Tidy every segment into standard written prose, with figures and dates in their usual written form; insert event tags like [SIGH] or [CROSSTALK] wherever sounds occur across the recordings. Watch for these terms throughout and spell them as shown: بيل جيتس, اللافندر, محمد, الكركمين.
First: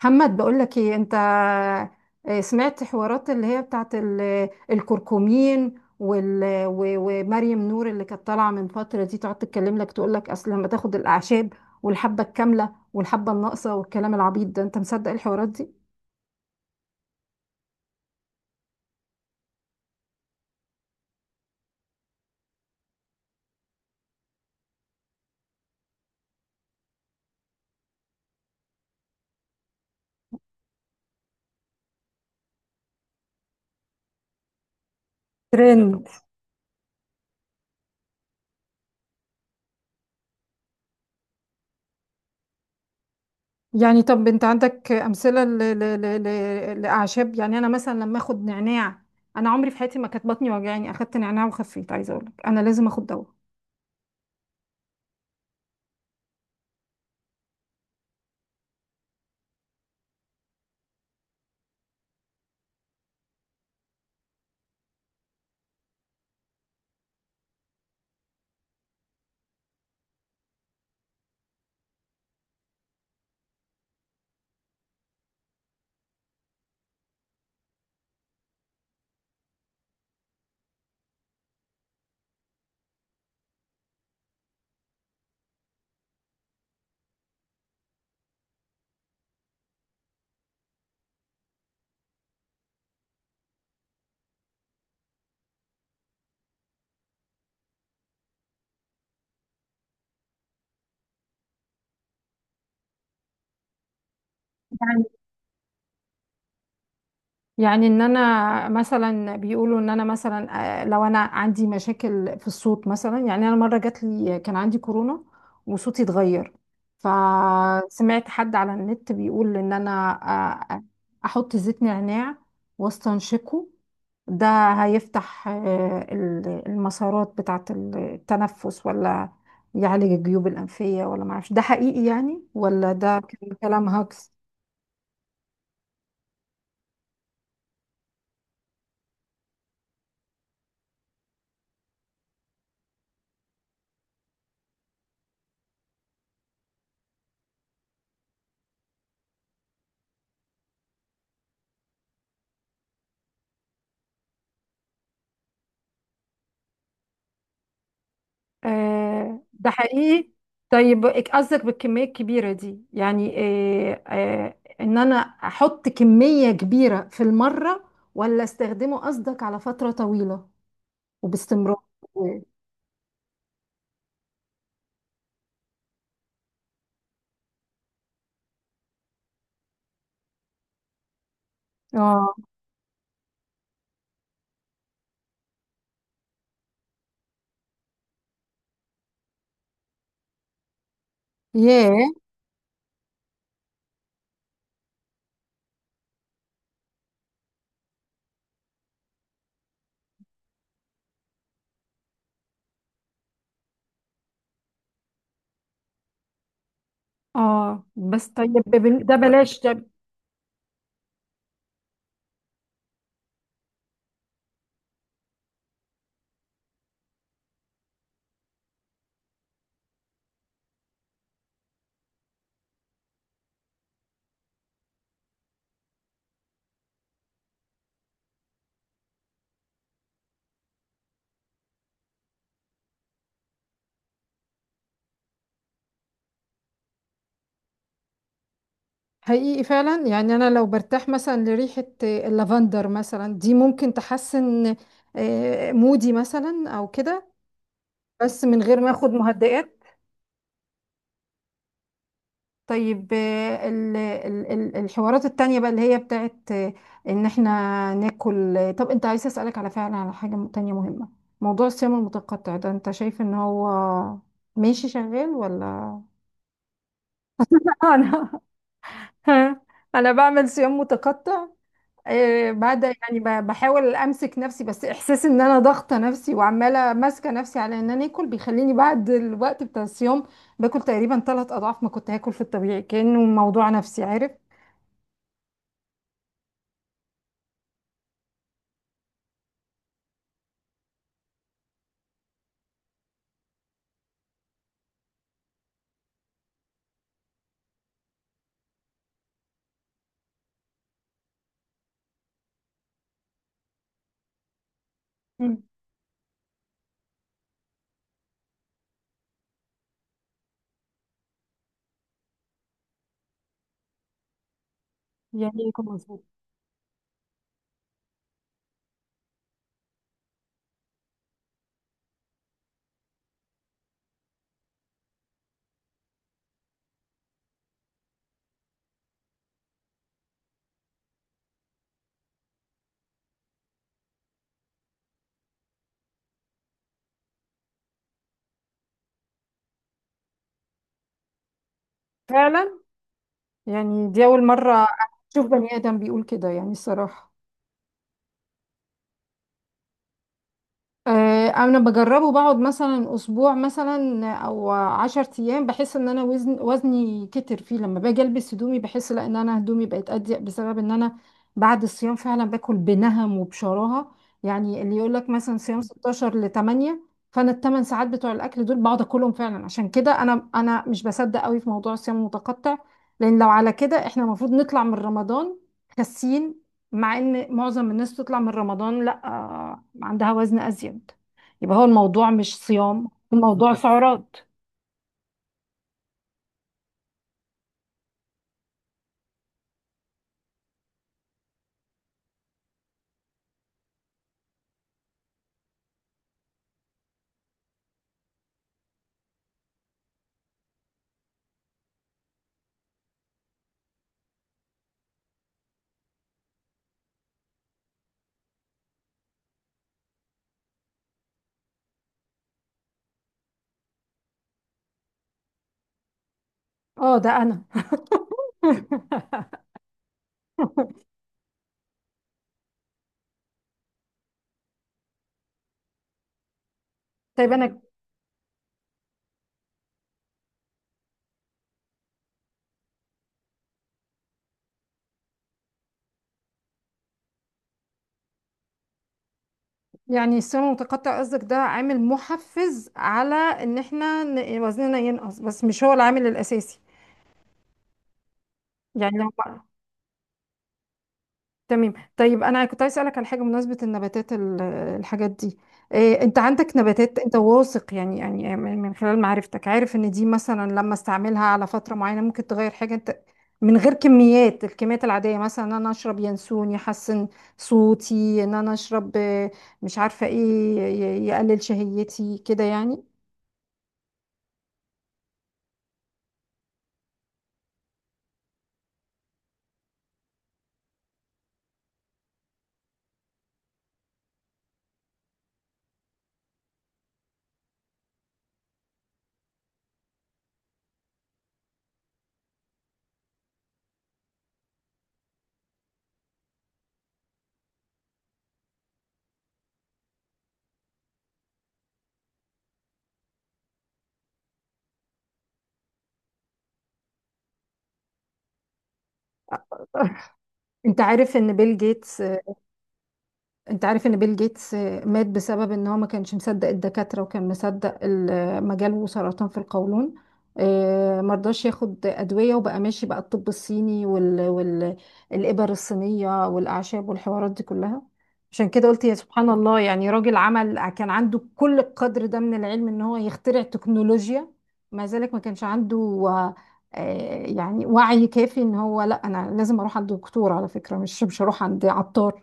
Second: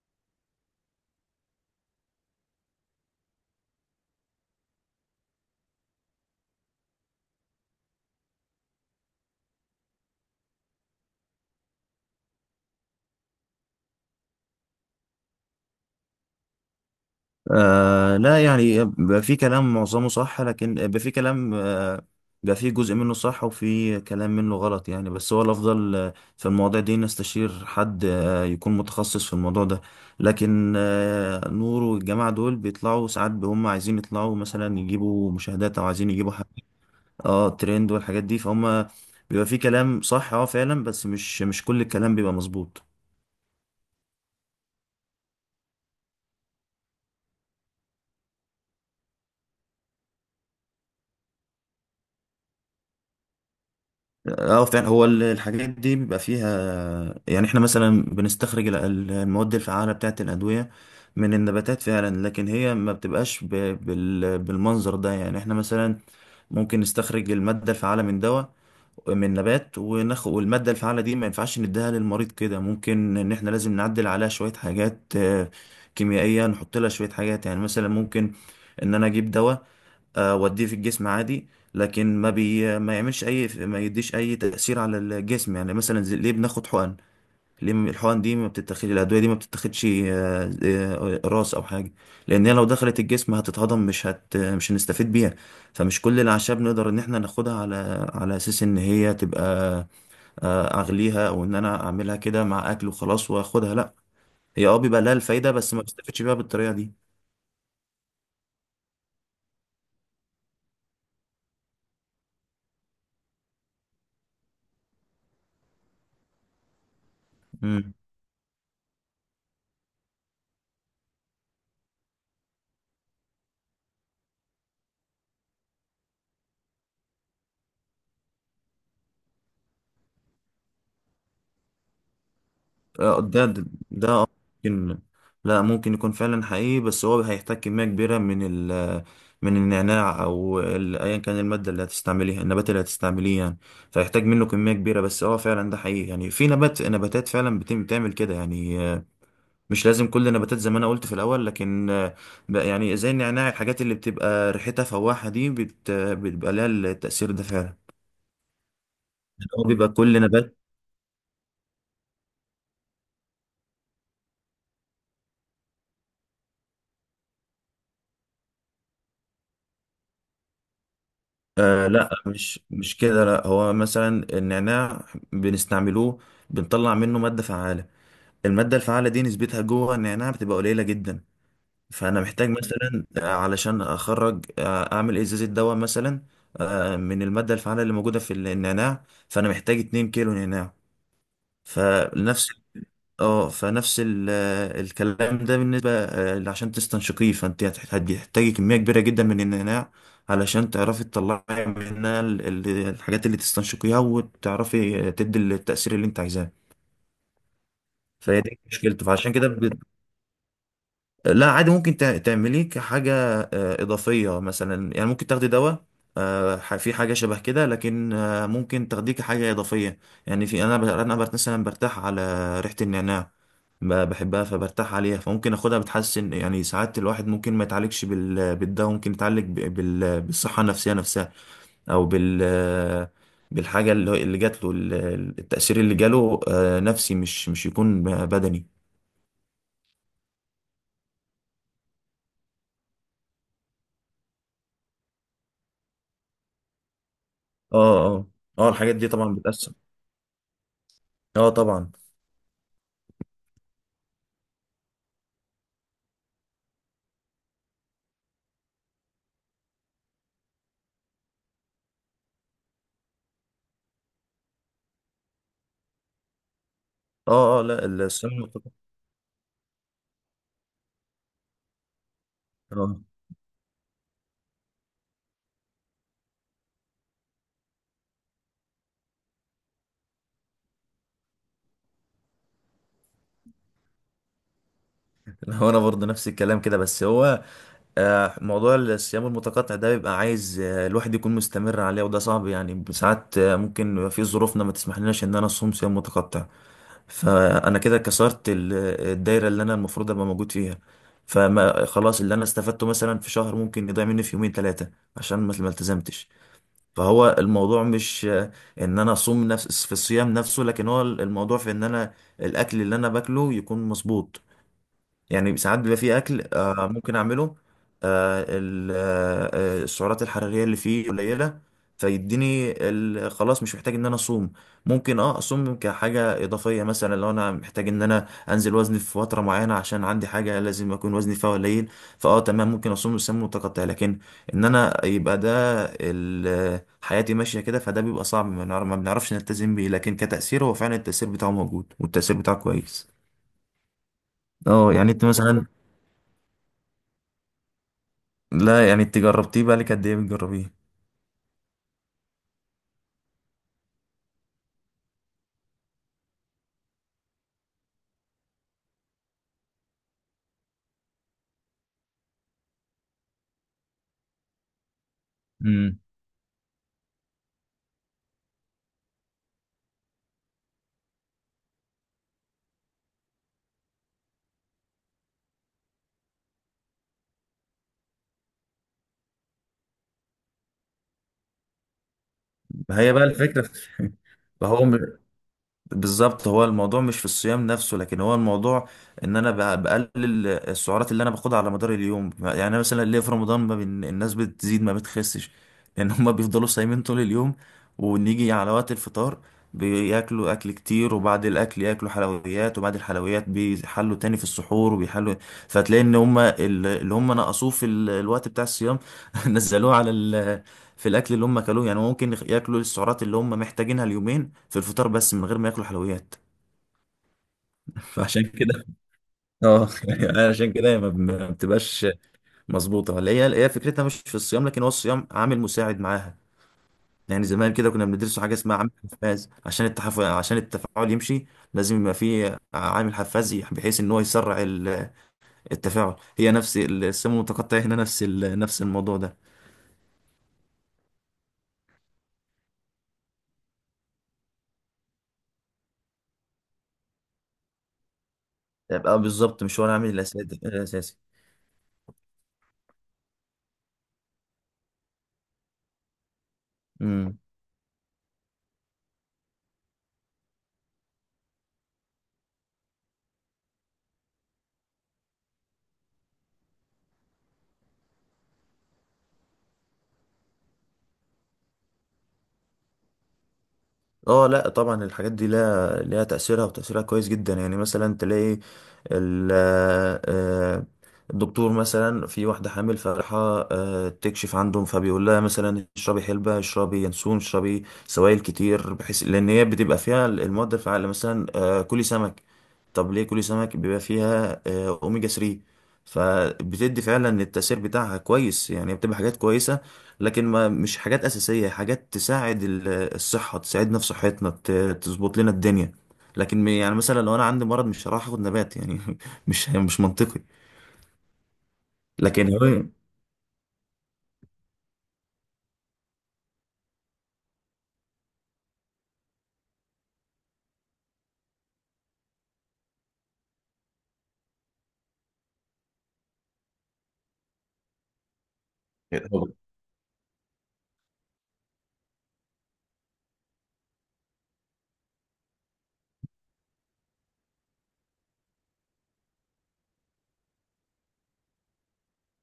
محمد، بقول لك ايه انت؟ سمعت حوارات اللي هي بتاعت الكركمين ومريم نور اللي كانت طالعه من فتره دي تقعد تتكلم لك تقول لك اصل لما تاخد الاعشاب والحبه الكامله والحبه الناقصه والكلام العبيط ده. انت مصدق الحوارات دي؟ آه لا، يعني بقى في كلام معظمه صح، لكن بقى في كلام بقى في جزء منه صح وفي كلام منه غلط. يعني بس هو الأفضل في المواضيع دي نستشير حد يكون متخصص في الموضوع ده. لكن نور والجماعة دول بيطلعوا ساعات هم عايزين يطلعوا، مثلا يجيبوا مشاهدات أو ترند. عايزين يجيبوا حاجة. اه، ترند والحاجات دي فهم. بيبقى في كلام صح اه فعلا، بس مش كل الكلام بيبقى مظبوط. يعني طب انت عندك امثله لاعشاب؟ يعني انا مثلا لما اخد نعناع، انا عمري في حياتي ما كانت بطني وجعاني اخدت نعناع وخفيت. عايزه اقول لك انا لازم اخد دواء. اه فعلا، هو الحاجات دي بيبقى فيها. يعني احنا مثلا بنستخرج المواد الفعالة بتاعة الأدوية من النباتات فعلا، لكن هي ما بتبقاش بالمنظر ده. يعني احنا مثلا ممكن نستخرج المادة الفعالة من دواء، من نبات، وناخد والمادة الفعالة دي ما ينفعش نديها للمريض كده. ممكن ان احنا لازم نعدل عليها شوية حاجات كيميائية، نحط لها شوية حاجات. يعني مثلا ممكن ان انا اجيب دواء واديه في الجسم عادي، لكن ما يعملش اي، ما يديش اي تاثير على الجسم. يعني مثلا ليه بناخد حقن؟ ليه الحقن دي ما بتتاخدش؟ الادويه دي ما بتتاخدش راس او حاجه؟ لان هي لو دخلت الجسم هتتهضم، مش هنستفيد بيها. فمش كل الاعشاب نقدر ان احنا ناخدها على، على اساس ان هي تبقى اغليها او ان انا اعملها كده مع اكل وخلاص واخدها، لا. هي اه بيبقى لها الفايده بس ما بستفدش بيها بالطريقه يعني ان انا مثلا بيقولوا ان انا مثلا، لو انا عندي مشاكل في الصوت مثلا، يعني انا مره جات لي كان عندي كورونا وصوتي اتغير، دي. فسمعت حد على النت بيقول ان انا، آه، احط زيت نعناع واستنشقه، ده هيفتح المسارات بتاعه التنفس، ولا يعالج الجيوب الانفيه؟ ولا معرفش ده حقيقي يعني ولا آه، ده ده كان ده كلام ده آه، هاكس؟ ممكن، لا ممكن يكون فعلا حقيقي، بس هو هيحتاج كمية كبيرة من ال من النعناع أو أيا كان المادة اللي هتستعمليها، النبات اللي هتستعمليه. يعني فيحتاج منه كمية كبيرة، بس هو فعلا ده حقيقي. يعني في نباتات فعلا بتعمل كده يعني مش لازم كل النباتات زي ما أنا قلت في الأول، لكن بقى يعني زي النعناع، الحاجات اللي بتبقى ريحتها فواحة دي بتبقى لها التأثير ده فعلا. يعني هو ده بيبقى كل حقيقي؟ نبات. طيب قصدك بالكمية الكبيرة دي يعني، ان انا احط كمية كبيرة في المرة، ولا استخدمه قصدك على فترة طويلة وباستمرار؟ لا، مش كده، لا. هو مثلا النعناع بنستعملوه، بنطلع منه مادة فعالة. المادة الفعالة دي نسبتها جوه النعناع بتبقى قليلة جدا. فأنا اه. محتاج مثلا علشان أخرج أعمل إزازة دواء مثلا من المادة الفعالة اللي موجودة في النعناع، فأنا محتاج 2 كيلو نعناع. ياه. فنفس، اه فنفس الكلام ده. بالنسبة عشان تستنشقيه، فانت هتحتاجي كمية كبيرة جدا من النعناع علشان تعرفي تطلعي منها الحاجات اللي تستنشقيها، وتعرفي تدي التأثير اللي انت عايزاه. اه بس فهي طيب دي مشكلته. ده فعشان كده، بلاش ده. لا عادي ممكن تعمليه كحاجة إضافية مثلا. يعني ممكن تاخدي دواء في حاجة شبه كده، لكن ممكن تاخديه كحاجة إضافية. يعني في أنا ب- أنا بر- مثلا برتاح على ريحة النعناع، بحبها فبرتاح عليها، فممكن اخدها بتحسن. يعني ساعات الواحد ممكن ما يتعالجش بال... بالدواء، ممكن يتعالج بال... بالصحة النفسية نفسها، او بالحاجة اللي جات له. التأثير اللي جاله نفسي، مش يكون بدني. حقيقي فعلا. يعني انا لو برتاح مثلا لريحة اللافندر مثلا، دي ممكن تحسن مودي مثلا او كده، اه. اه. بس من اه غير ما الحاجات دي اخد طبعا. مهدئات. اه طبعا. طيب الحوارات التانية بقى اللي هي بتاعت ان احنا ناكل طب انت عايز اسألك على فعلا على حاجة تانية مهمة. موضوع الصيام المتقطع ده، انت شايف ان هو ماشي شغال ولا؟ اه اه، لا الصيام انا المتقطع. [LAUGHS] انا بعمل صيام متقطع. بعد اه. يعني بحاول امسك نفسي، بس احساس ان انا ضاغطه نفسي وعماله ماسكه نفسي على ان انا اكل، بيخليني بعد الوقت بتاع الصيام باكل تقريبا 3 اضعاف ما كنت هاكل في الطبيعي، كانه موضوع نفسي، عارف [LAUGHS] هو انا برضه نفس الكلام كده، بس هو موضوع الصيام المتقطع ده بيبقى عايز الواحد يكون مستمر عليه، وده صعب. يعني ساعات ممكن يبقى في ظروفنا ما تسمحلناش ان انا اصوم صيام متقطع، فانا كده كسرت الدايره اللي انا المفروض ابقى موجود فيها. فما خلاص اللي انا استفدته مثلا في شهر ممكن يضيع مني في يومين ثلاثه، عشان ما التزمتش. فهو الموضوع مش ان انا اصوم، نفس في الصيام نفسه، لكن هو الموضوع في ان انا الاكل اللي انا باكله يكون مظبوط. يعني يعني؟ ساعات يكون بيبقى فيه مظبوط. اكل آه ممكن اعمله السعرات الحراريه اللي فيه قليله، فيديني خلاص مش محتاج ان انا اصوم. ممكن اه اصوم كحاجه اضافيه مثلا، لو انا محتاج ان انا انزل وزني في فتره معينه عشان عندي حاجه لازم اكون وزني فيها قليل، فاه تمام ممكن اصوم صيام متقطع. لكن ان انا يبقى ده حياتي ماشيه كده، فده بيبقى صعب. ما بنعرفش نلتزم بيه، لكن كتاثير هو فعلا التاثير بتاعه موجود، والتاثير بتاعه فعلا. كويس. يعني دي أول مرة اه يعني انت أشوف مثلا، بني آدم بيقول كده يعني الصراحة. لا يعني انت جربتيه بقى لك قد ايه بتجربيه؟ انا بجربه، بقعد مثلا اسبوع مثلا او 10 ايام، بحس ان انا وزني كتر فيه، لما باجي البس هدومي بحس لا ان انا هدومي بقت اضيق بسبب ان انا بعد الصيام فعلا باكل بنهم وبشراهه. يعني اللي يقول لك مثلا صيام امم. 16 ل 8، فانا ال 8 ساعات بتوع الاكل دول بقعد اكلهم فعلا. عشان كده انا مش بصدق قوي في موضوع الصيام المتقطع. لان لو على كده احنا المفروض نطلع من رمضان خاسين، مع ان معظم الناس تطلع من رمضان لا، عندها وزن ازيد. يبقى هو الموضوع مش ما صيام، هي بقى الموضوع سعرات. [LAUGHS] فهو بالظبط، هو الموضوع مش في الصيام نفسه، لكن هو الموضوع ان انا بقلل السعرات اللي انا باخدها على مدار اليوم. يعني أنا مثلا، ليه في رمضان ما بين الناس بتزيد ما بتخسش؟ لان هم بيفضلوا صايمين طول اليوم، ونيجي على وقت الفطار بياكلوا اكل كتير، وبعد الاكل ياكلوا حلويات، وبعد الحلويات بيحلوا تاني في السحور وبيحلوا. فتلاقي ان هم اللي هم نقصوه في الوقت بتاع الصيام، [LAUGHS] نزلوه على، في الاكل اللي هم اكلوه. يعني ممكن ياكلوا السعرات اللي هم محتاجينها اليومين في الفطار، بس من غير ما ياكلوا حلويات. اه ده انا. فعشان كده [LAUGHS] اه. [LAUGHS] يعني عشان كده ما بتبقاش مظبوطه. ولا هي، هي فكرتها مش في الصيام، لكن هو الصيام عامل مساعد معاها. يعني طيب زمان انا. كده كنا بندرسوا حاجه اسمها عامل حفاز، عشان التفاعل يمشي لازم يبقى فيه عامل حفاز بحيث ان هو يسرع التفاعل. هي نفس الصيام المتقطع هنا، نفس نفس الموضوع ده. يعني الصيام المتقطع قصدك ده عامل محفز على ان احنا وزننا ينقص، بس مش هو العامل الاساسي. يعني يبقى لو. بالظبط مش هو العامل الاساسي. تمام. طيب انا كنت عايز اسالك على حاجه بمناسبه النباتات الحاجات دي. إيه، انت عندك نباتات انت الاساسي واثق يعني، يعني من من خلال معرفتك عارف ان دي مثلا لما استعملها على فتره معينه ممكن تغير حاجه، انت من غير كميات، الكميات العاديه؟ مثلا ان انا اشرب ينسون يحسن صوتي، ان انا اشرب مش عارفه ايه، يقلل شهيتي كده يعني. اه، لا طبعا الحاجات دي لها تأثيرها، وتأثيرها كويس جدا. يعني مثلا تلاقي ال- آه، الدكتور مثلا في واحدة حامل فراحة تكشف عندهم، فبيقول لها مثلا اشربي حلبة، اشربي ينسون، اشربي سوائل كتير، بحيث لأن هي بتبقى فيها المواد الفعالة. مثلا كلي سمك. طب ليه كلي سمك؟ بيبقى فيها أوميجا 3، فبتدي فعلا التأثير بتاعها كويس. يعني بتبقى حاجات كويسة، لكن ما مش حاجات أساسية. حاجات تساعد الصحة، تساعدنا في صحتنا، تظبط لنا الدنيا. لكن يعني مثلا لو أنا عندي مرض مش هروح آخد نبات، يعني [LAUGHS] مش [LAUGHS] منطقي. انت عارف ان بيل جيتس، لكن هو. انت عارف ان بيل جيتس مات بسبب ان هو ما كانش مصدق الدكاترة، وكان مصدق مجاله سرطان في القولون، مرضاش ياخد ادوية وبقى ماشي بقى الطب الصيني الابر الصينية والاعشاب والحوارات دي كلها. عشان كده قلت يا سبحان الله، يعني راجل كان عنده كل القدر ده من العلم ان هو يخترع تكنولوجيا، مع ذلك ما كانش عنده يعني وعي كافي ان هو لا انا لازم اروح عند دكتور، على فكرة مش مش هروح عند عطار.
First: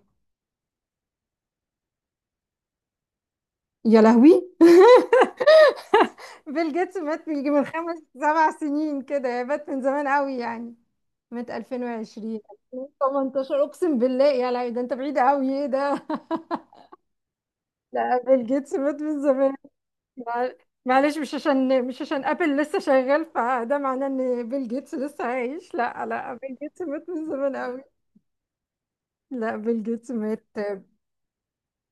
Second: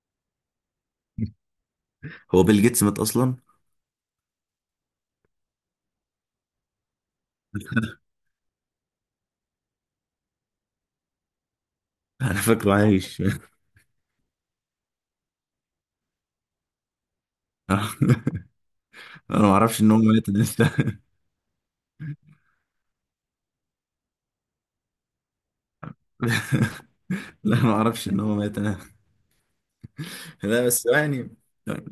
[LAUGHS] هو بيل جيتس مات أصلا. يا لهوي. [LAUGHS] بيل جيتس مات من يجي من 5 أو 7 سنين كده، يا مات من زمان قوي يعني. مات [LAUGHS] أنا 2020. فاكره عايش. [LAUGHS] 2018 اقسم بالله. يا لهوي ده انت بعيد قوي، ايه ده؟ [LAUGHS] لا بيل جيتس مات من أنا ما زمان. أعرفش إن هو مات [LAUGHS] مع- لسه. معلش، مش عشان، مش عشان ابل لسه شغال فده معناه ان بيل جيتس لسه عايش. لا لا، بيل جيتس مات من زمان لا، ما قوي. أعرفش إن هو مات أنا. لا بيل جيتس مات. لا، بس يعني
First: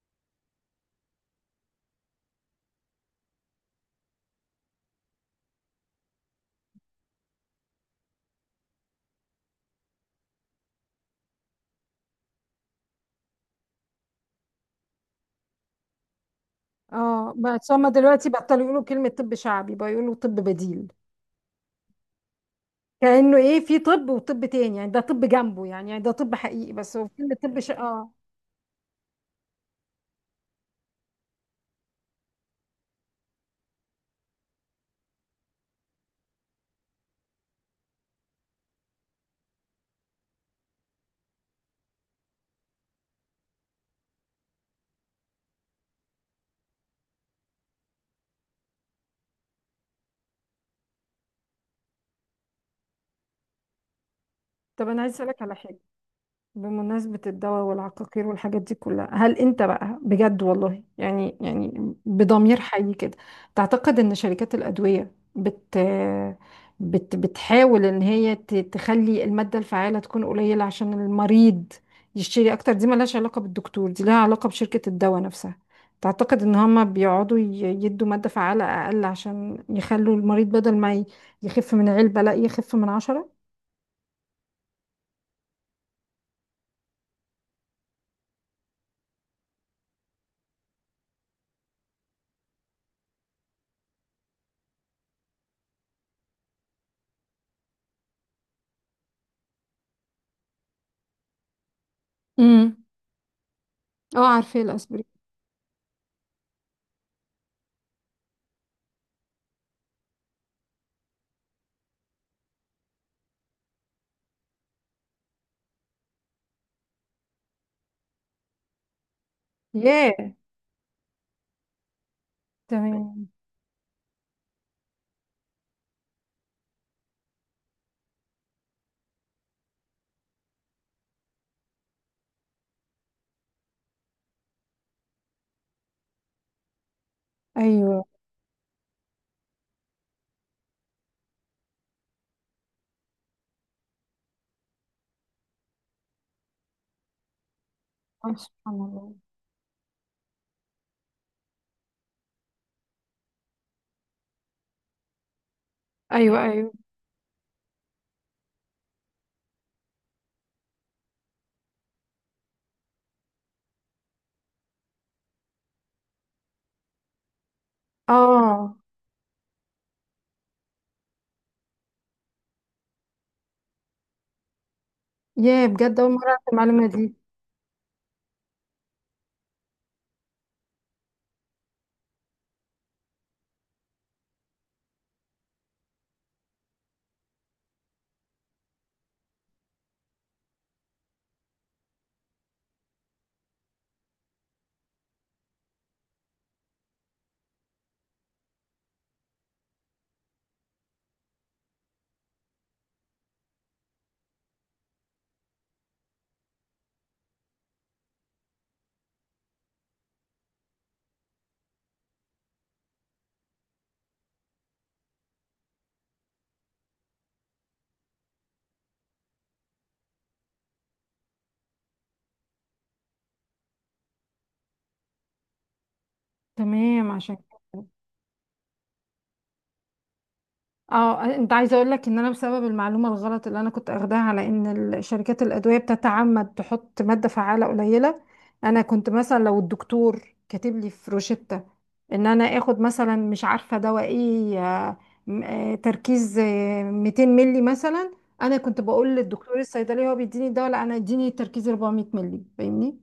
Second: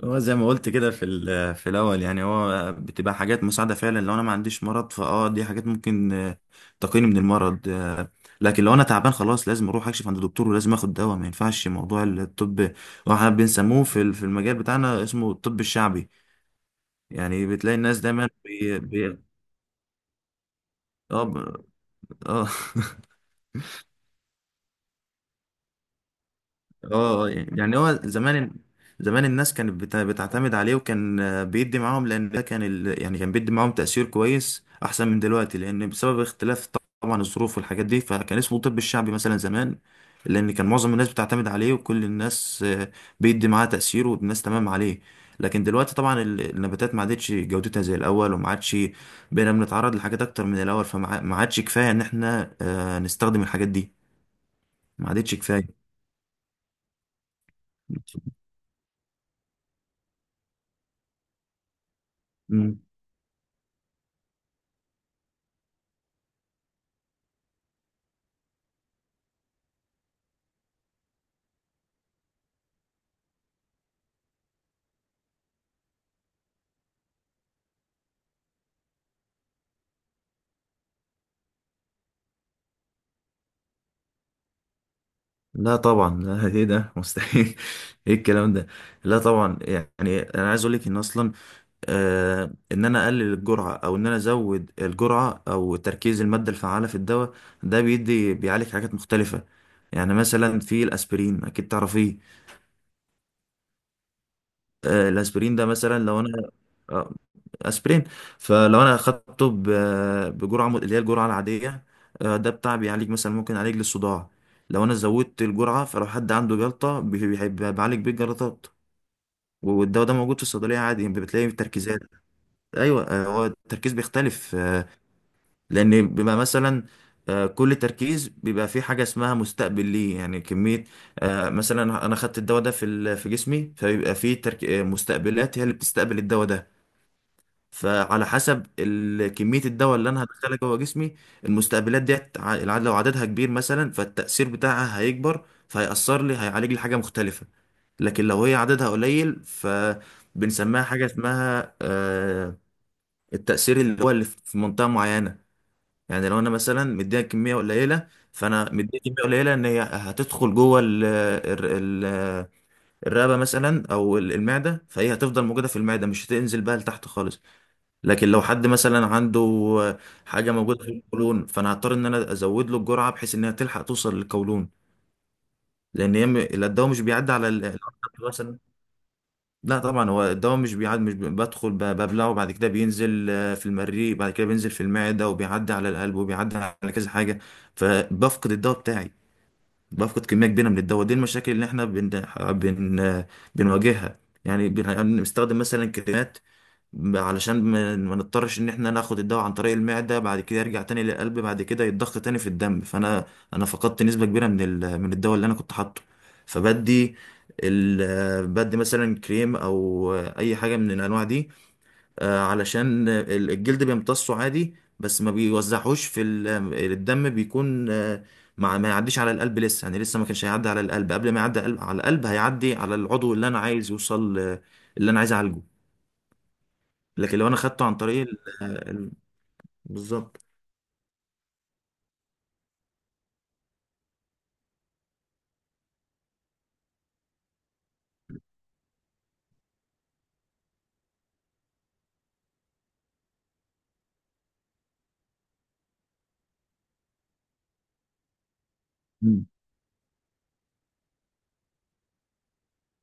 هو زي ما قلت كده في في الاول. يعني هو بتبقى حاجات مساعده فعلا، لو انا ما عنديش مرض فاه دي حاجات ممكن تقيني من المرض لكن لو انا تعبان خلاص لازم اروح اكشف عند دكتور، ولازم اخد دواء، ما ينفعش. موضوع الطب هو احنا بنسموه في في المجال بتاعنا اسمه الطب الشعبي. اه، يعني بس بتلاقي هما الناس دايما دلوقتي بطلوا بي يقولوا كلمة بي طب شعبي، بقى يقولوا طب بديل، اه اه. [LAUGHS] كأنه ايه؟ في طب وطب تاني يعني؟ ده طب جنبه يعني، يعني ده طب حقيقي، اه بس هو فيلم يعني طب يعني هو اه. زمان الناس كانت بتعتمد عليه، وكان بيدي معاهم. لان ده كان يعني كان بيدي معاهم تأثير كويس احسن من دلوقتي، لان بسبب اختلاف طبعا الظروف والحاجات دي، فكان اسمه الطب الشعبي مثلا زمان، لان كان معظم الناس بتعتمد عليه، وكل الناس بيدي معاه تأثير، والناس تمام عليه. لكن دلوقتي طبعا النباتات ما عادتش جودتها زي الاول، وما عادش. بقينا بنتعرض لحاجات اكتر من الاول، فما ما عادش كفاية ان احنا نستخدم الحاجات دي. طب انا ما عايز عادتش اسالك على حاجه كفاية. بمناسبة الدواء والعقاقير والحاجات دي كلها. هل انت بقى بجد، والله يعني، يعني بضمير حي كده تعتقد ان شركات الأدوية بت بت بتحاول ان هي تخلي المادة الفعالة تكون قليلة عشان المريض يشتري اكتر؟ دي ملهاش علاقة بالدكتور، دي لها علاقة بشركة الدواء نفسها. تعتقد ان هما بيقعدوا يدوا مادة فعالة اقل عشان يخلوا المريض بدل ما يخف من علبة لا يخف من عشرة؟ لا طبعا، [LAUGHS] لا ايه ده؟ مستحيل. [LAUGHS] ايه الكلام ده؟ لا طبعا. يعني انا عايز اقول لك ان اصلا آه، ان انا اقلل الجرعه او ان انا ازود الجرعه او تركيز الماده الفعاله في الدواء، ده بيدي بيعالج حاجات مختلفه. يعني مثلا في الاسبرين، اكيد تعرفيه. امم. اه، عارفة الاسبرين. آه الاسبرين ده مثلا، لو انا آه، اسبرين فلو انا اخدته بجرعه اللي هي الجرعه العاديه ده بتاع بيعالج مثلا، ممكن يعالج لي الصداع. لو انا زودت الجرعه، فلو حد عنده جلطه بعالج بيه الجلطات. والدواء ده ياه. موجود في الصيدليه عادي، يعني بتلاقي تركيزات. ايوه تمام. هو التركيز بيختلف لان بيبقى مثلا كل تركيز بيبقى فيه حاجه اسمها مستقبل ليه. يعني كميه مثلا انا خدت الدواء ده في في جسمي، فبيبقى فيه ترك... آه، مستقبلات، هي اللي بتستقبل الدواء ده. ايوه. فعلى حسب كمية الدواء اللي أنا هدخلها جوه جسمي، المستقبلات ديت العدد، لو عددها كبير مثلا فالتأثير بتاعها هيكبر، فهيأثر لي هيعالج لي حاجة مختلفة. لكن لو هي سبحان عددها الله. قليل، فبنسميها حاجة اسمها التأثير اللي هو اللي في منطقة معينة. يعني لو ايوه أنا ايوه. مثلا مديها كمية قليلة، فأنا مديها كمية قليلة إن هي هتدخل جوه ال- الرقبة مثلا أو المعدة، فهي هتفضل موجودة في المعدة مش هتنزل بقى لتحت خالص. لكن لو حد اه. مثلا عنده حاجه موجوده في القولون، فانا هضطر ان انا ازود له الجرعه بحيث انها تلحق توصل للقولون. يا بجد، اول لان هي مره اعرف المعلومه الدواء مش دي. بيعدي على الأرض مثلا. لا طبعا، هو الدواء مش بيعدي، مش ب- بدخل ببلعه، بعد كده بينزل في المريء، بعد كده بينزل في المعده، وبيعدي على القلب، وبيعدي على كذا حاجه. فبفقد الدواء بتاعي، بفقد كميه كبيره من الدواء. دي المشاكل اللي احنا بن بن بنواجهها. يعني بنستخدم مثلا كريمات علشان ما نضطرش ان احنا ناخد الدواء عن طريق المعدة، بعد كده يرجع تاني للقلب، بعد كده يتضخ تاني في الدم، انا فقدت نسبة كبيرة من من الدواء اللي انا كنت حاطه. فبدي بدي مثلا كريم او اي حاجة من الانواع دي علشان الجلد بيمتصه عادي، بس ما بيوزعهوش في ال... الدم. بيكون مع ما يعديش على القلب لسه، يعني لسه ما كانش هيعدي على القلب. قبل ما يعدي على القلب، على القلب هيعدي على العضو اللي انا عايز يوصل اللي انا عايز اعالجه. تمام عشان لكن لو انا خدته كده. عن طريق بالظبط. اه، انت عايزه اقول لك ان انا بسبب المعلومه الغلط اللي انا كنت اخداها على ان شركات الادويه بتتعمد تحط ماده فعاله قليله، انا كنت مثلا لو الدكتور كاتب لي في روشته ان انا اخد مثلا مش عارفه دواء ايه، تركيز 200 ملي مثلا، انا كنت بقول مم. للدكتور الصيدلي، هو بيديني الدواء، لا انا اديني تركيز 400 ملي، فاهمني؟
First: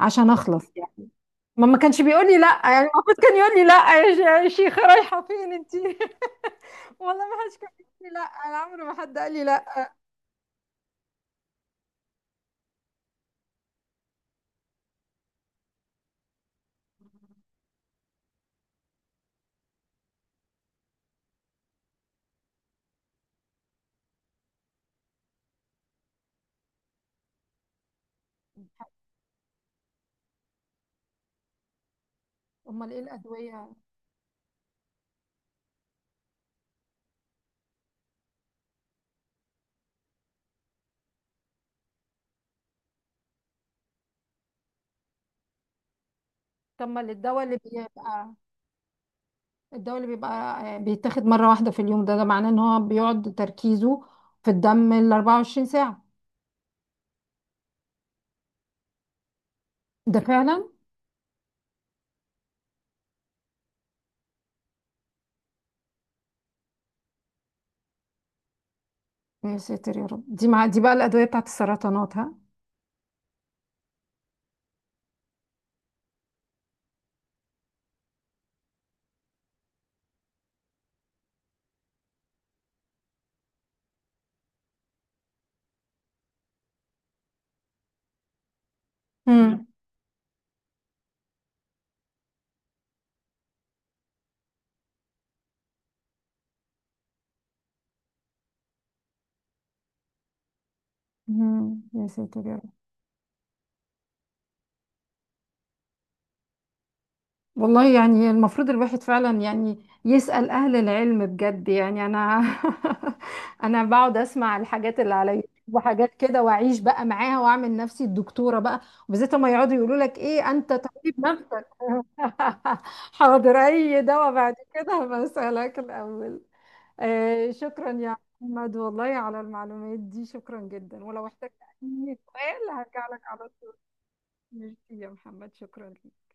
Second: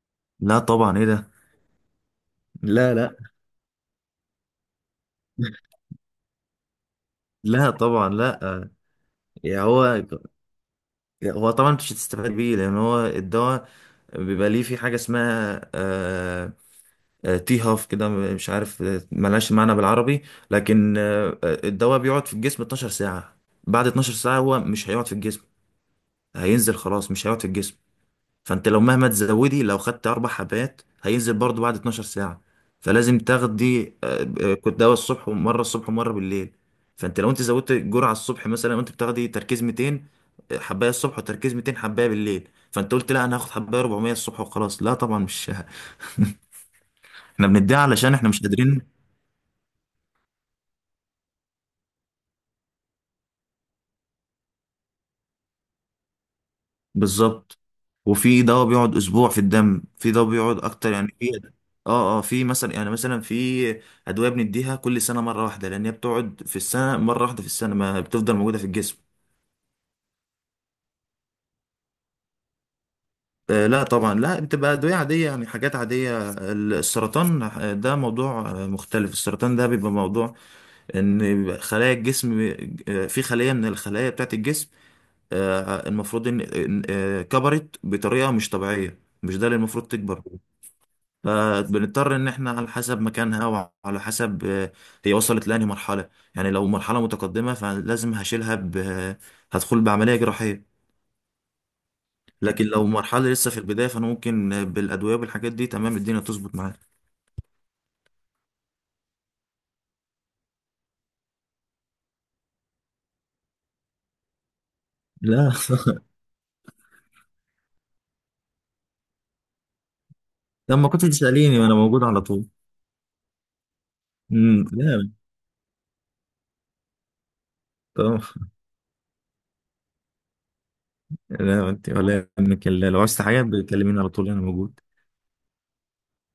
عشان لا اخلص طبعا، ايه يعني. ده؟ ما كانش بيقول لي لا. يعني لا المفروض لا. كان يقول لي لا يا يا شيخه رايحه فين انت. [LAUGHS] والله ما حدش لا كان بيقول طبعا لي لا. انا لا. عمري ما حد قال لي يعني لا. هو، هو طبعا مش هتستفاد بيه، لان هو الدواء بيبقى ليه في حاجه اسمها تي هاف كده، مش عارف ملهاش معنى بالعربي. لكن الدواء بيقعد في الجسم 12 ساعه، بعد 12 ساعه هو مش هيقعد في الجسم، هينزل خلاص مش هيقعد في الجسم. فانت لو مهما تزودي، لو خدت اربع حبات هينزل برضو بعد 12 ساعه. امال ايه فلازم الادويه؟ تاخدي آه، آه، كنت دواء الصبح ومره الصبح ومره بالليل. فانت لو انت زودت جرعه الصبح مثلا، وانت بتاخدي تركيز 200 حبايه الصبح وتركيز 200 حبايه بالليل، فانت قلت لا انا هاخد حبايه 400 الصبح وخلاص؟ لا طبعا مش. طب ما [LAUGHS] الدواء احنا اللي بنديها علشان احنا بيبقى، مش قادرين. الدواء اللي بيبقى بيتاخد مره واحده في اليوم، ده معناه ان هو بيقعد تركيزه في الدم ال 24 ساعه؟ بالظبط. وفي دواء بيقعد اسبوع في الدم، في ده دواء بيقعد فعلا. اكتر. يعني في اه اه، في مثلا، يعني مثلا في ادويه بنديها كل سنه مره واحده، لان هي بتقعد في السنه مره واحده، في السنه ما بتفضل موجوده في الجسم. يا ساتر يا رب. دي مع دي بقى الادويه بتاعت السرطانات ها؟ آه لا طبعا لا، بتبقى ادويه عاديه، يعني حاجات عاديه. السرطان ده موضوع مختلف. السرطان ده بيبقى موضوع ان بيبقى خلايا الجسم في خليه من الخلايا بتاعه الجسم المفروض ان كبرت بطريقه مش طبيعيه، مش ده اللي امم. المفروض تكبر. فبنضطر ان احنا على حسب مكانها وعلى حسب هي وصلت لانهي مرحله. يعني لو مرحله متقدمه فلازم هشيلها هدخل بعمليه جراحيه. يا ساتر يا لكن رب. لو مرحله لسه في البدايه، فانا ممكن بالادويه والحاجات دي تمام الدنيا تظبط معايا. والله يعني المفروض الواحد فعلا يعني يسأل أهل العلم بجد. يعني أنا [LAUGHS] أنا بقعد أسمع الحاجات اللي على يوتيوب لا. [LAUGHS] وحاجات كده وأعيش بقى معاها وأعمل نفسي الدكتورة بقى. وبالذات لما يقعدوا يقولوا لك إيه، أنت لما كنت طبيب تساليني نفسك. وانا موجود على طول. [LAUGHS] حاضر، أي دواء بعد امم. كده لا بسألك الأول. آه، شكرا يا طبعا. محمد والله على المعلومات دي، شكرا جدا. ولو احتجت لا انت أي ولا يهمك، سؤال لو هرجع لك عايز حاجه على طول. بتكلميني على طول انا ميرسي موجود. يا محمد، شكرا ليك.